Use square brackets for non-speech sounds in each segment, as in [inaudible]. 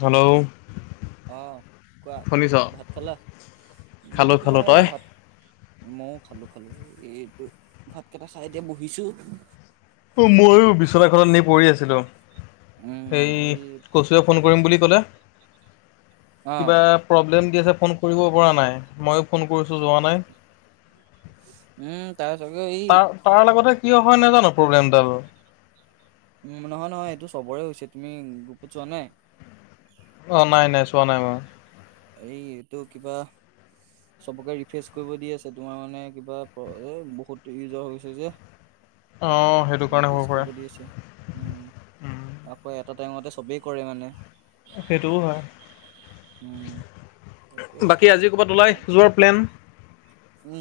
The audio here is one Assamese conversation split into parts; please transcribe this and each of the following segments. হেল্ল' অঁ কোৱা শুনিছ? ভাত খালা খালোঁ মই খালোঁ, তোমাৰ তই? এইয়া ভাত মইও খালো খালো এইটো ভাত কেইটা চাই এতিয়া বহিছো মইও বিচনা খনত ইনেই পৰি আছিলো উম সেই এই কচু এ ফোন কৰিম বুলি ক'লে অ কিবা প্ৰব্লেম আছে ফোন কৰিব পৰা নাই ময়ো ফোন কৰিছো যোৱা নাই হ তাৰ তাৰ লগতে কিয় হয় নাজানো প্ৰব্লেমডাল উম নহয় নহয় এইটো চবৰে হৈছে তুমি গ্ৰুপত চোৱা নাই। অ', নাই নাই চোৱা নাই মই। এই এইটো কিবা চবকে ৰিফ্ৰেচ কৰিব দি আছে তোমাৰ মানে কিবা বহুত ইউজৰ হৈছে যে। অ' সেইটো কাৰণে হ'ব ৰিফ্ৰেৰ্চ পাৰে। কৰিব দি আছ উম আকৌ এ এটা টাইমতে সবেই কৰে মানে। সেইটো হয়। উম তাকে বাকী এতিয়া আজি ক'ৰবাত ওলাই যোৱাৰ প্লেন।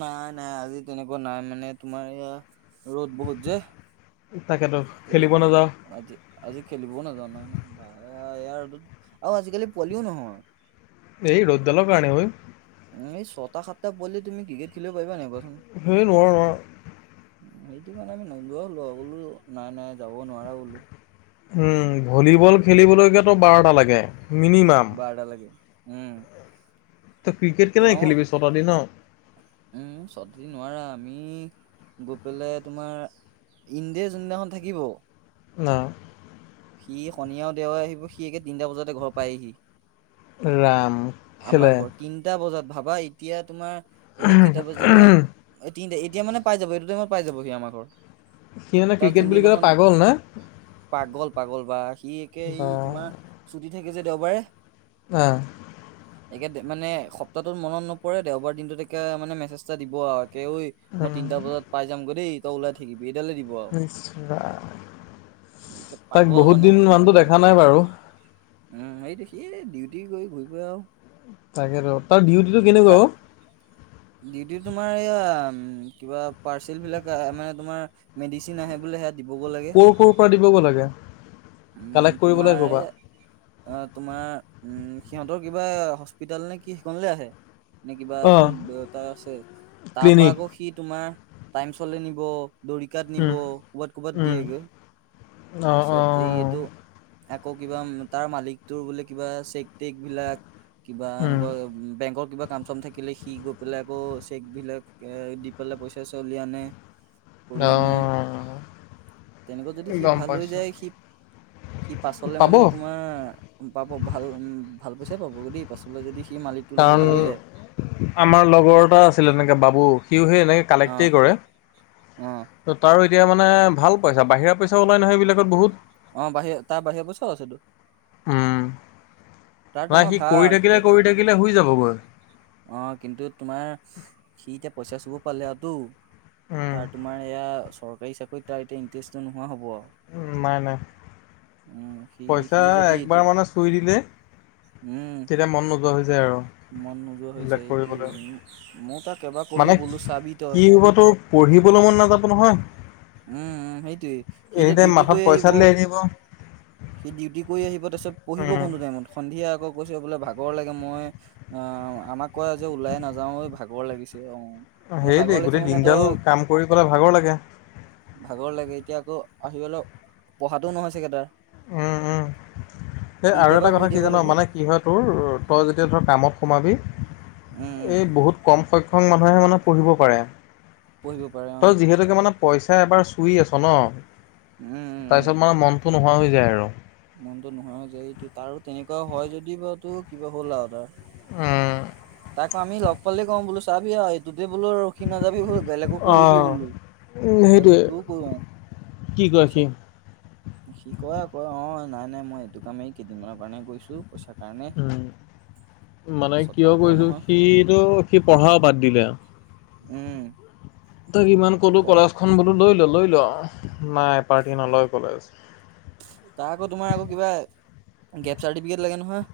নাই নাই আজি তেনেকুৱা নাই মানে তোমাৰ ইয়া ৰ'দ বহুত যে। তাকেতো আজি খেলিব ঘ নাযাওঁ। আজি আজি খেলিবও নাজানো ন নয়, ইয়াৰ ৰ'দত আৰু আজিকালি পোৱালিও নহয়। এই ৰ'দদালৰ কাৰণে ঐ। এই ছটা সাতটা পোৱালীয়ে তমি ক্ৰিকেট খেলিব পাৰিবা নি কোৱা হেইন ৰ সেইটো কাৰণে আমি নোযোৱা হ'লো বোলো নাই নাই যাব নোৱাৰা বোলো। উম ভলীবল খেলিবলৈকেতো বাৰটা লাগে। মিনিমাম। বাৰটা লাগে উম। তই ক্ৰিকেট কেনেকে তেওঁ খেলিবি ছটা দিন আৰু তুমি গৈ পেলাই তোমাৰ ইণ্ডিয়ে যোনদিনাখন থাকিব ন'। সি শণী আৰু দেও আহিব সি একে তিনিটা বজাতে ঘৰ পায়হি। ৰাম। খেলে আমাৰ ঘৰ তিনটা বজাত ভাবা এতিয়া তোমাৰ এতিয়া কেইটা বাজিলে তি এতিয়া মানে পাই যাব এইটো টাইমত পাই যাবহি আমাৰ ঘৰ। সি মানে তাৰ ক্ৰিকেট বুলি ক'লে যোনদিনাখন পাগল না। পাগল পাগল বা সি একে বা এই তোমাৰ ছুটি থাকে যে দেওবাৰে আহ। একে মানে সপ্তাহটোত মনত নপৰে দেওবাৰ দিনটোতে মানে মেছেজটা দিব আৰু। অই মই তিনিটা বজাত পাই যামগৈ দেই তই ওলাই থাকিবি। এইডালে দিব আৰু ইছ সি একে তাক পাগল বহুত মানে দিন মানুতো দেখা নাই বাৰু। হেৰি দে সি ডিউটি গৈ ঘূৰি ফুৰে আৰু। তাকেইেতো তাৰ ডিউটিটো কেনেকুৱা অ'। ডিউতি তোমাৰ এয়া কিবা পাৰ্চেল বিলাক মানে তমাৰ মেডিচিন আহে দিবগৈ লাগে ক'ৰ ক'ৰ পৰা দিবগে লাগে। কালেক্ট উম কৰিব লাগে ক'ৰ পৰা? তোমাৰ তোমাৰ উম সিহঁতৰ কিবা হস্পিতেল নে কি সেইখনলে আহে নে কিবা অ' এখন তাৰ তাৰ পৰা ক্লিনিক আকৌ সি তোমাৰ টাইম চলে নিব দৰিকাত নিব উম ক'ৰবাত ক'বাত উম দিয়েগৈ অ' তাৰপিছত এই অ' এইটো আকৌ কিবা তাৰ মালিকটোৰ বোলে কিবা চেক টেক বিলাক কিবা উম এনেকুৱা বেংকৰ কিবা কাম চাম থাকিলে সি পেলাই আকৌ, চেকবিলাক দি পেলাই পইচা চইচা উলিয়াই আনে। কৰি আনে অ'। তেনেকুৱা যদি সি গম ভাল হৈ পাইছোঁ। যায় সি সি পাছলে পাব মানে তোমাৰ পাব ভাল উম ভাল পইচা পাবগৈ দেই পাছলে যদি সি মালিকটোৰ লগত কাৰণ ভাল হৈ যায় আমাৰ লগৰ এটা আছিলে এনেকে বাবু উ সেই এনেকৈ অ কালেক্টেই কৰে। অ ত' তাৰ এতিয়া মানে ভাল পইচা, বাহিৰা পইচা ওলাই নহয় এইবিলাকত বহুত। অ', বাহিৰৰ তাৰ বাহিৰৰ পইছাও আছেটো। ন সি কৰি থাকিলে কৰি থাকিলে হৈ যাব অ কিন্তু তোমাৰ সি এতিয়া পইচা চকু পালেটো উম, তাৰ তোমাৰ চৰকাৰী চাকৰিত তাৰ এতিয়া ইণ্টাৰেষ্টটো নোহোৱা হ'ব উ নাই নাই উম সি সি পইচা যদি এইটো একবাৰ মানে চুই দিলে উম ছে আৰু মন নোযোৱা হৈ বলে যায় এইটোৱে কৰিবলৈ উম, ময়ো তাক এবাৰ কলো মানে বোলো চাবি তই কি হবতো পঢ়িব ভ মন নাযাব নহয় উ উম উম সেইটোৱে সি এনি এতিয়া টাইম ডিউটি মাথাত কৰি পইচা আহিব দিলে এৰি দিব। সি ডিউটি কৰি আহিব ত প়িব উম, কোনো টাইমত সন্ধিয়া আকৌ কৈছো বোলে ভাগৰ লাগে মই অ আমাক কয় যে ওলাই নাযাও ভাগৰ লাগিছে অ মানে সেই ভাগৰ দেই লাগিছে গোটেই মানে দিনডাল তই কাম কৰি পেলাই ভাগৰ লাগে ভাগৰ লাগে এতিয়া আকৌ আহি অলপ পঢ়াটোও নহয় চাগে তাৰ উম উম এ সি আৰু এতিয়াৰ এটা পৰাই কথা পঢ়ি কি থাকিব জানো লাগিব উম মানে কি হয় তোৰ তই যেতিয়া ধৰ কামত সোমাবি উম এই বহুত কম সংখ্যক মানুহে মানে পঢ়িব পাৰে পঢ়িব পাৰে অ তই যিহেতুকে মানে পইচা এবাৰ চুই আছ ন তাৰপিছত মানে মনটো নোহোৱা হৈ যায় আৰু মনতো নহয় যে এই ত আৰু তেনেকুৱা হয় যদি বাৰু তো কিবা হ'ল আৰু তাৰ আহ তাকো আমি লগ পালে কওঁ বোলো চাবি অ এইটো গোেই বোলো ৰখি নাযাবি বোলো বেলেগো কৰিবি অ', বোলো তাক সেইটোৱে সেইটোও কৰো কি কয় সি তাৰাছত সি কয় আকৌ অ নাই নাই মই এইটো কামেই কেইদিনমানৰ কাৰণে কৰিৈছো পইচাৰ কাৰণে উম, মানে পাছত কিয় পাব কৰিছো নহয় সিটো সি পঢ়াও বাদ দিলে আৰু উম তাক ইমান ক'লো প- কলা খখন বোলো লৈ ল'লো লৈ লোৱা নাই পাৰ্টি নলয় কলেজ তাৰ আকৌ তোমাৰ আকৌ কিবা গেপ চাৰ্টিফিকেট লাগে নহয়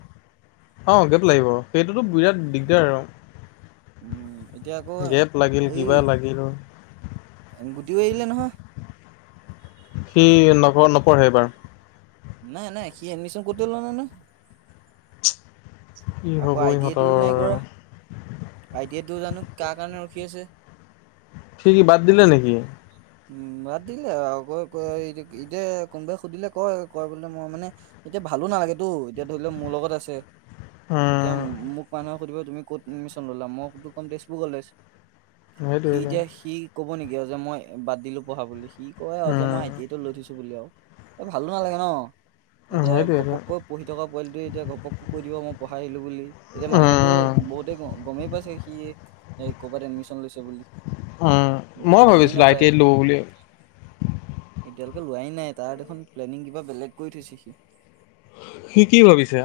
অ গেত লাগিব সেইটোতো বিৰাট দিগদাৰ আৰু উম এতিয়া আকৌ গেপ লাগিল কিবা লাগিল গুটাইিলে নহয় সি নক নপঢ়েবাৰু নাই নাই সি এডমিচন কৰ ল নাই নহ কি আকৌ হ'ব আই টি আই ইহঁতৰ টোো নাই কৰা আই টি আই তো জানো কাৰ কাৰণে ঠঠিক আছে িক কি বাদ দিলে নেকি উম ৰাাত দিলে আৰু ক এতিয়া কোনোবাই সুধিলে কয় কয় বোলে মই মানে এতিয়া ভালো নালাগেতো এতিয়া ধৰি লও মোৰ লগত আছে এতিয়া উম, মোক মানুহে সুধিব তুমি ক'ত এডমিশ্যন ললা মইো ক'ম তেজপুৰ কলেজ সি সেইটোৱে এতিয়া সি কব নেকি আৰু যে মই বাদ দিলো পঢ়া বুলি কি কয় অ যে মই উম। এতিটোো লৈ থৈছো বুলি আৰু এই ভালো নালাগে ন উম, এতিয়া সেইটোৱেটো ঘপককৈ পঢ়ি থকা পোৱালিটোোৱে এতিয়া ঘপককৈ কৈ দিব মই পঢ়াই আহিলো বুলি এতিয়া মানুহেতো উম, বহুতে গমেই পাইছে সি কৰ'বাত এডমিশন লৈছে বুলি উ বহুতে মই গমেই ভাবিছিলো আই টি নাপায় আইত লব বুলি এতিয়ালোকে লোৱাই নাই তাৰ দেখোন প্লেনিং কিবা বেলেগ কৰি থৈছে সি স কি ভাবিছে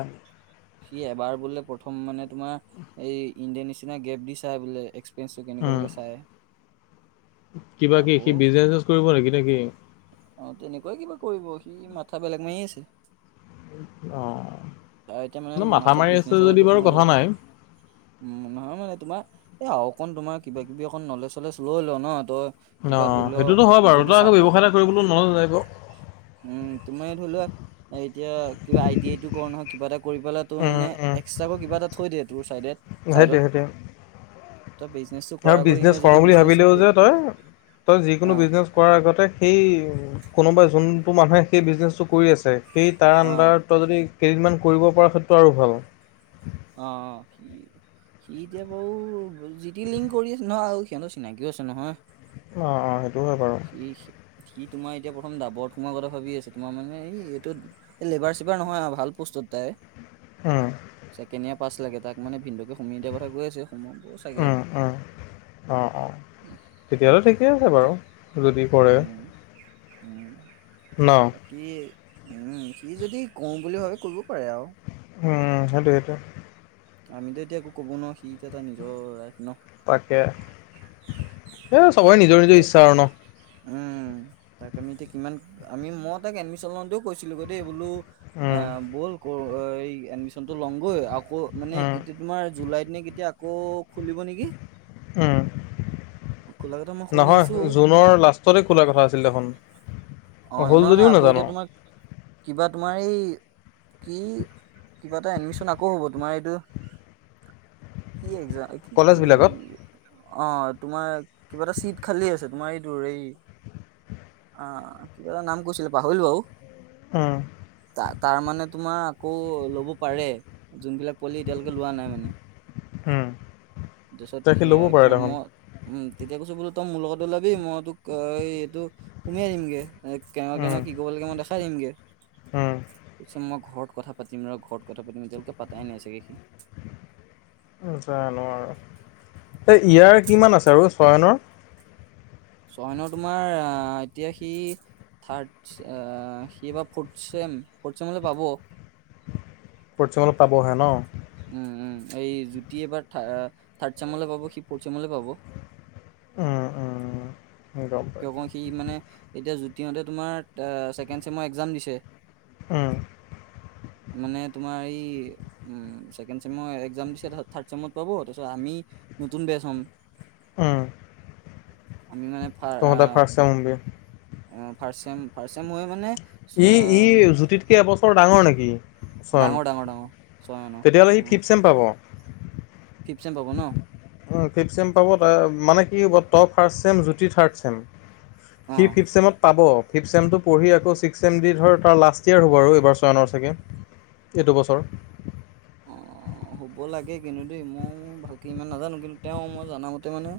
সি এবাৰ বোলে প্ৰথম মানে তোমাৰ এই ইণ্ডিয়ান এছিয়ানে গেপ দি চাই বোলে এক পিচু কিন উম, গলকে চায়। কিবা কি সি বিজনেচছ কৰিব নেকি- নেকি? অ, তেনেকুৱাই কিবা কৰিব সি মাথা বেলেগ মাৰি আছে। অ, তাৰ এতিয়া মানে ন মাথা মাথাত মাৰি আছে বিজনেছৰ এইটো যদি বাৰু সোমাই গ'ল কথা নাই। উম, নহয় মানে তোমাৰ এই অকণ তোমাৰ কিবা কিবি অকণ নলেজ চলেজ লৈ ল ন তই অ, কিবা ধৰি ল সেইটোতো হয় বাৰু যদি তই আকৌ চাকৰি ব্যৱসায় এটা কৰিবলৈ নলযায়িব। উম তুমি ধৰি লোৱা এতিয়া কিবা আইডিইটো কৰো নহয় কিবা এটা কৰি পেলাই তোৰ উম, মানে উম, এক্সট্ৰাক কিবা এটা থৈ দিয়ে তোৰ চাইড- সেইটোৱে চাইডত। সেইটোৱে তই বিজনেচটো কৰাৰ আৰু আগত বিজনেছ এনে কৰোঁ যদি বুলি ভাবিলেও বিজনেচটো যে তই তই যিকোনো অ বিজনেছ কৰাৰ আগতে সেই কোনোবা যোন কোন মানুহে সেই বিজনেছটো কৰি আছে সেই তাৰ অ আণ্ডাৰত যদি কেইদিনমান কৰিব পৰা সেইটো আৰু ভাল। অ', সি এতিয়া বাৰু জি টি লিংক কৰি আছে নহয় সিহতৰ চিনাকিও আছে নহয়। অ - অ সেইটো হয় বাৰু। সি সি সি তোমাৰ এতিয়া প্ৰথম দাবৰত সোমোৱাৰ কথা ভাবি আছে তোমাৰ মানে এই এইটো এ লেবাৰ চেবাৰ নহয় ভাল প চত হম, পাছ লাগে তাক মানে ভিনন্দুকে সুমি দিয়া কথা কৈ আছে সোম ব চাগে। উম, উম। অ - অ তেতিয়'লে ঠিকেই সি আছে এতিয়া বাৰু যদি কৰে। উম উম, ন? বাকী উম সি যদি কও বুলি ভাবে কব উম, সেইটোৱ - সেইটোৱ। আমিতো এতিয়া একো ক'ব নোৱাৰো সি এটা নিজৰ ৰাই তাকে এ চবৰে তাকে নিজৰ - এতিয়া নিজৰ ইচ্ছা আৰু ন। তাক আমি এতিয়া কিমান আমি মই তাক এডমিশ্যন লওতেও কৈছিলোগৈ দেই বোলো এ উম, ব'ল ক এই এডমিশনতটো লমগৈ আকৌ মানে উম, এতিয়া তোমাৰ জুলাই দিনে এতিয়া খুলিব নেকি। উম। খোলা কথা মই শুনি নহয় আছো জুনৰ লাষ্টতে খোলাৰ কথা আছিল দেখোন। অ, হ'ল এনেহে যদিও আকৌ এতিয়া নাজানো। তোমাৰ কিবা তোমাৰ এই কি- কিবা এটা এডমিশন আকৌ হ'ব। তোমাৰ এইটো কি এক কি - কি? কলেজবিলাকত অ, তোমাৰ কিবা এটা চিট খালি আছে তোমাৰ এইটো এই অ, কিবা এটা নাম কৈছিলে পাহুল বু উম, ত, তাৰ মানে তোমাৰ আকৌ লব পাৰে যোনবিলাক পলি এতিয়ালৈকে লোৱা নাই মানে উম, তাৰপিছত তাকে ল'ব স পাৰে সিৰ্ম দেখোন উম, তেতিয়া কৈছো বোলো তই মোৰ লগত ওলাবি মই তোক এইটো সুমিয়াই দিমগে। এই কেনো কো উম, কি ক' লাগে মই দেখাই দিমগৈ উম। কছে মই ঘৰত। ৰত কথা পাতিম ৰ ঘৰত কথা পাতিম এতিয়ালৈকে পাতাই নাই চাগে সি জানো আৰু এই ইয়াৰ কিমান আছে আৰু চয়নৰ চহনৰ তোমাৰ আহ এতিয়া সি থাৰ্ড সি বা ফৰ্থ চম - ফৰ্থ চম হলে পাব। কিছুমান পাবহে ন। উম - উম এই জুতি এবাৰ থাৰ্ড চেমলৈ পাব স ফৰ্থ চেমলৈ পাব। উম - উম। গম কিয় কও পাইছোঁ। সি মানে এতিয়া যতিহতে তোমাৰ ছেকেণ্ড চেম এক্সাম দিছে। উম, মানে তোমাৰ এই উম, ছেকেণ্ড চেমৰ একাম দিছে তাৰত থাৰ্ড চেমত পাব তাৰপিছত আমি নতুন বেচ'ম উম আমি তহত ফাৰ্ষ্ট চেম হবি। অ, ফাৰ্ষ চেম - ফাৰ্ষ চেম হয় মানে চ- ই-ই জুতিতকে এবছৰ ডাঙৰ নেকি? ডাঙৰ ডাঙৰ ডাঙৰ ছয় ন মানৰ তেতিয়াহ'লে সি ফিফ চেম পাব ফিপচেম পাব ন। অ' ফিফ চেম পাব মানে, কি হ'ব top first sem Jyoti third sem. অ সি ফিফথ চেমত পাব। ফিথ ছেমটো পঢ়ি আকৌ ছিক্স ছেম দি ধৰ তাৰ লাষ্ট ইয়ে হ'ব আৰু এইবাৰ ছয়াননৰ চাগে। এইটো বছৰ, অ' হ'ব লাগে কিন্তু দেই মই ভালকে ইমান নাজানো কিন্তু তেওঁ মই জামতে মানে,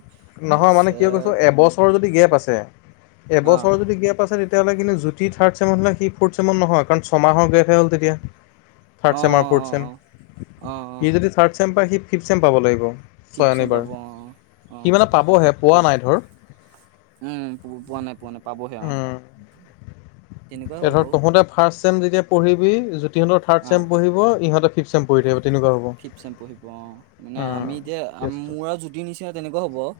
নহয় ইচ মানে কিয় কৈছো এবছৰৰ যদি গেপ আছে অ এবছৰ যদি গেপ আছে তে তেতিয়াহলে কিন্তু জুতি থাৰড চেমত সি ফৰ্থ চেমত নহয়। কাৰণ ছমাহৰ গে হ'ল তেতিয়া। থাৰ্ড অ অ চেম আৰু ফ'ৰ্থ চেম অ অ অ ইি যদি থাৰ্ড চেম পায় সি ফিফথ চেম পাব লাগিব। চয়ন ফিপচেন এইবাৰ পাব অ-অ' সি মানে পাবহে পোৱা নাই ধৰ। উম পো- পোৱা নাই পোৱা নাই পাবহে অ তেনেকুৱাই এ হ'ব ধৰক বাৰু তহঁতে ফাৰ্ষ্ট ছেম যেতিয়া পঢ়িবি। ইহঁতৰ থাৰ্ড অ চেম পঢ়িব ইহঁতৰ ফিফ চেম পঢ়ি থাকিব তেনেকুৱা হ'ব। ফিফ চেম পঢ়িব অ' মানে আমি এতিয়া কেছটো মোৰ আৰু জ্যোতি নিচিনা তেনেকুৱা হ'ব আৰু।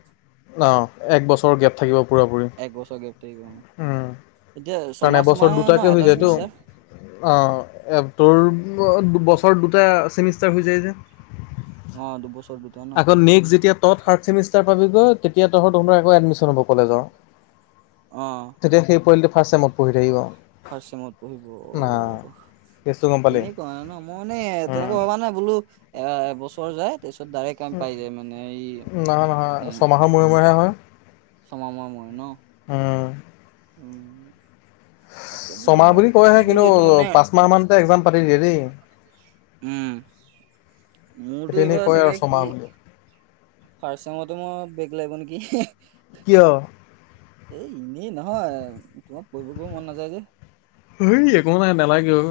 অ' এক বছৰ গেপ। থাকিব পুৰা পুৰি, একবছৰ গেপ থাকিব অ' উম এতিয়া কাৰণ ছমাহ এবছৰ ছমাহে ন দুটাকে হৈ এটা যায়তো চেমিষ্টাৰ অ' তোৰ বছৰ দুটা চেমিষ্টাৰ হৈ যায় যে। অ' দুবছৰ দুটা ন আকৌ নেক্স যেতিয়া ত থাৰ্ড ছেমিষ্টাৰ তেতিয়া, তহঁতৰ আকৌ এডমিশন হব ক'লেজৰ অ' তেতিয়া সেই পোৱালিটোৱে, ফাৰ্ষ্টেমত পঢ়ি থাকিব। ফাৰ্ষ্ট চেমত না পঢ়িব। কেছটো গম পালি? তেনেকুৱা ন মই মানে উম, তেনেকুৱা ভবা নাই বোলো এ এবছৰ যায়। তাৰপিছত ডাইৰেক্ট কাম পাই যায় মানে এই নহয়-নহয় ছমাহৰ মূৰে-মূৰেহে হয়। চমা মোৰে-মোৰে ন। উম। অ' ছমাহ বুলি কয়হে কিন্তু এইটো মানে পাঁচমাহ মানতে এক্জাম পাতি দিয়ে দেই। উম' মোৰতো সেইটো এনেই এইবাৰ কয় আৰু চাগে ছমাহ কি বুলি। ফাৰ্ষ্ট চেমটো মই লব নেকি, কিয়? এ এনেই নহয় তোমাক পঢ়িব মন নাযায় যে। হেই একো নাই, নালাগেও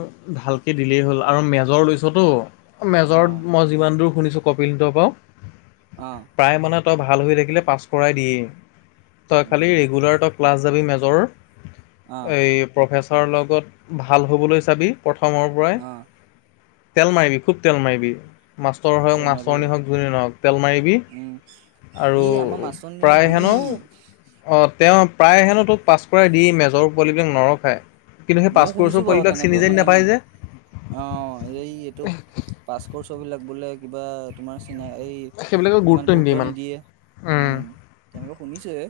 ভালকে দিলেই হ'ল আৰু মেজৰ লৈছ তো। মেজৰত অ', মই যিমান দূৰ শুনিছোঁ কপিলতৰ পৰাও অ', প্ৰায় মানে। তই ভাল হৈ থাকিলে পাছ কৰাই দিয়ে তই খালি উম, ৰেগুলাৰ তই ক্লাছ যাবি মেজৰ। অ', এই প্ৰফেচৰৰ লগত ভাল হ'বলৈ চাবি। প্ৰথমৰ পৰাই অ', তেল মাৰিবি খুব তেল মাৰিবি। মাষ্টৰ হক তেল মাৰিব লাগিব। মাছৰনী হওক য নহওক তেল মাৰিবি উম, আৰু প্ৰায় হেনো কি? অ' তেওঁ প্ৰায় হেনো তোক পাছ কৰাই দি মেজৰ পোৱালিবিলাক নৰখায়। কিন্তু সেই ময়ো শুনিছো পাছপৰ্টৰ বাৰু পোৱালিকেটাক তেনেকৈ চিনি জানি মানে নাপায় যে, অ' এই এইটো পাছৰ্ট ছবিলাক বোলে কিবা তোমাৰ, নিনা এই ইমান গুৰুত্ব নিদিয়ে উম, তেনেকুৱা শুনিছো এ,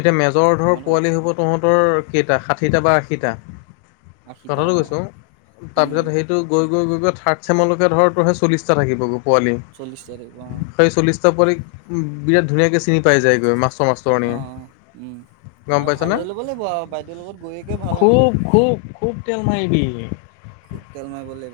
এতিয়া মেজৰৰ্ধৰ পোৱালি হ'ব তহঁতৰ কেইটা ষাঠিটা বা আশীটা। আশীটা কঠাটো অ', কৈছোঁ উম, তাৰপিছত সেইটো গৈ। গৈ-গৈ থাৰ্ড চেম লৈকে চল্লিটা থাকিব গৈ পোৱালি, চল্লিশটা থাকিব অ', সেই চল্লিটা পোৱালিক বিৰাট ধুনীয়াকে চিনি পাই যায়গৈ মাষ্টৰ মাষ্টৰণিয়ে। অ' উম, গম অ', পাইছ ভাল নে হৈ ল'ব লাগিব আৰু বাইদেউৰ লগত গৈয়েকে ভাল হ'মগৈ, খুব-খুব-খুব তেল মাৰিবি। খুব তেলমাই ব [unintelligible]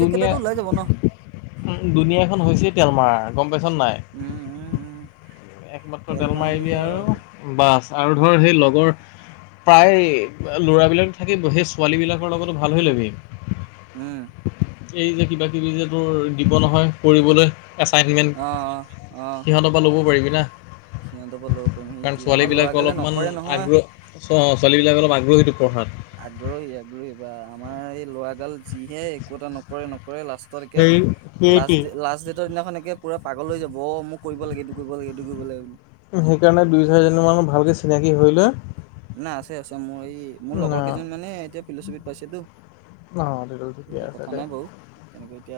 দুনীয়া, উ দুুনীয়াখন হৈছে তেলমাৰ গম পেচত নাই উম, উম, উম, [unintelligible] একমাত্ৰ তেল তেলমাৰিবি মাৰিলেহে আৰু বাছ আৰু ধৰ সেই লগৰ প্ৰায় ল'ৰাবলাক থাকিব সেই ছোৱালী বিলাকৰ লগতো ভাল হৈ ল'বি উম। এই যে কিবা কিবি যে তোৰ দিব নহয় কৰিবলৈ এছাইনমেণ্ট অ অ অ সিহঁতৰ পৰা ল'ব পাৰিবি না সিহঁতৰ পৰা ল'ব পাৰিম কাৰণ সেইটোৱে ছোৱালী আমাৰ বিলাক ল'ৰাগালে অলপমান নকৰে নহয় আগ্ৰহ ছোৱালীবাক অ আগ্ৰহী পঢ়াত আগ্ৰহী আগ্ৰহী বা আমাৰ এই লৰাগাল যিহে একো এটা নকৰে, নকৰে লাষ্টতকে সেই সেইটোৱেই লাষ্ট লা দিনাখননে একে পুৰা পাগল হৈ যাব অ মোক কৰিব লাগে এইটো কৰিব লাগে এইটো কৰিব লাগে বুলি সেইকাৰণে দুই ছয়জনী মানুহ ভালকে চিনাকি হৈ লয় না আছে আছে মোৰ এই মোৰ লগৰ কেইজনী মানে এতিয়া ফিলচফিত পাইছেতো অঁ অঁ ঠিকে আছে কথা দে নাই বাৰু তেনেকৈ এতিয়া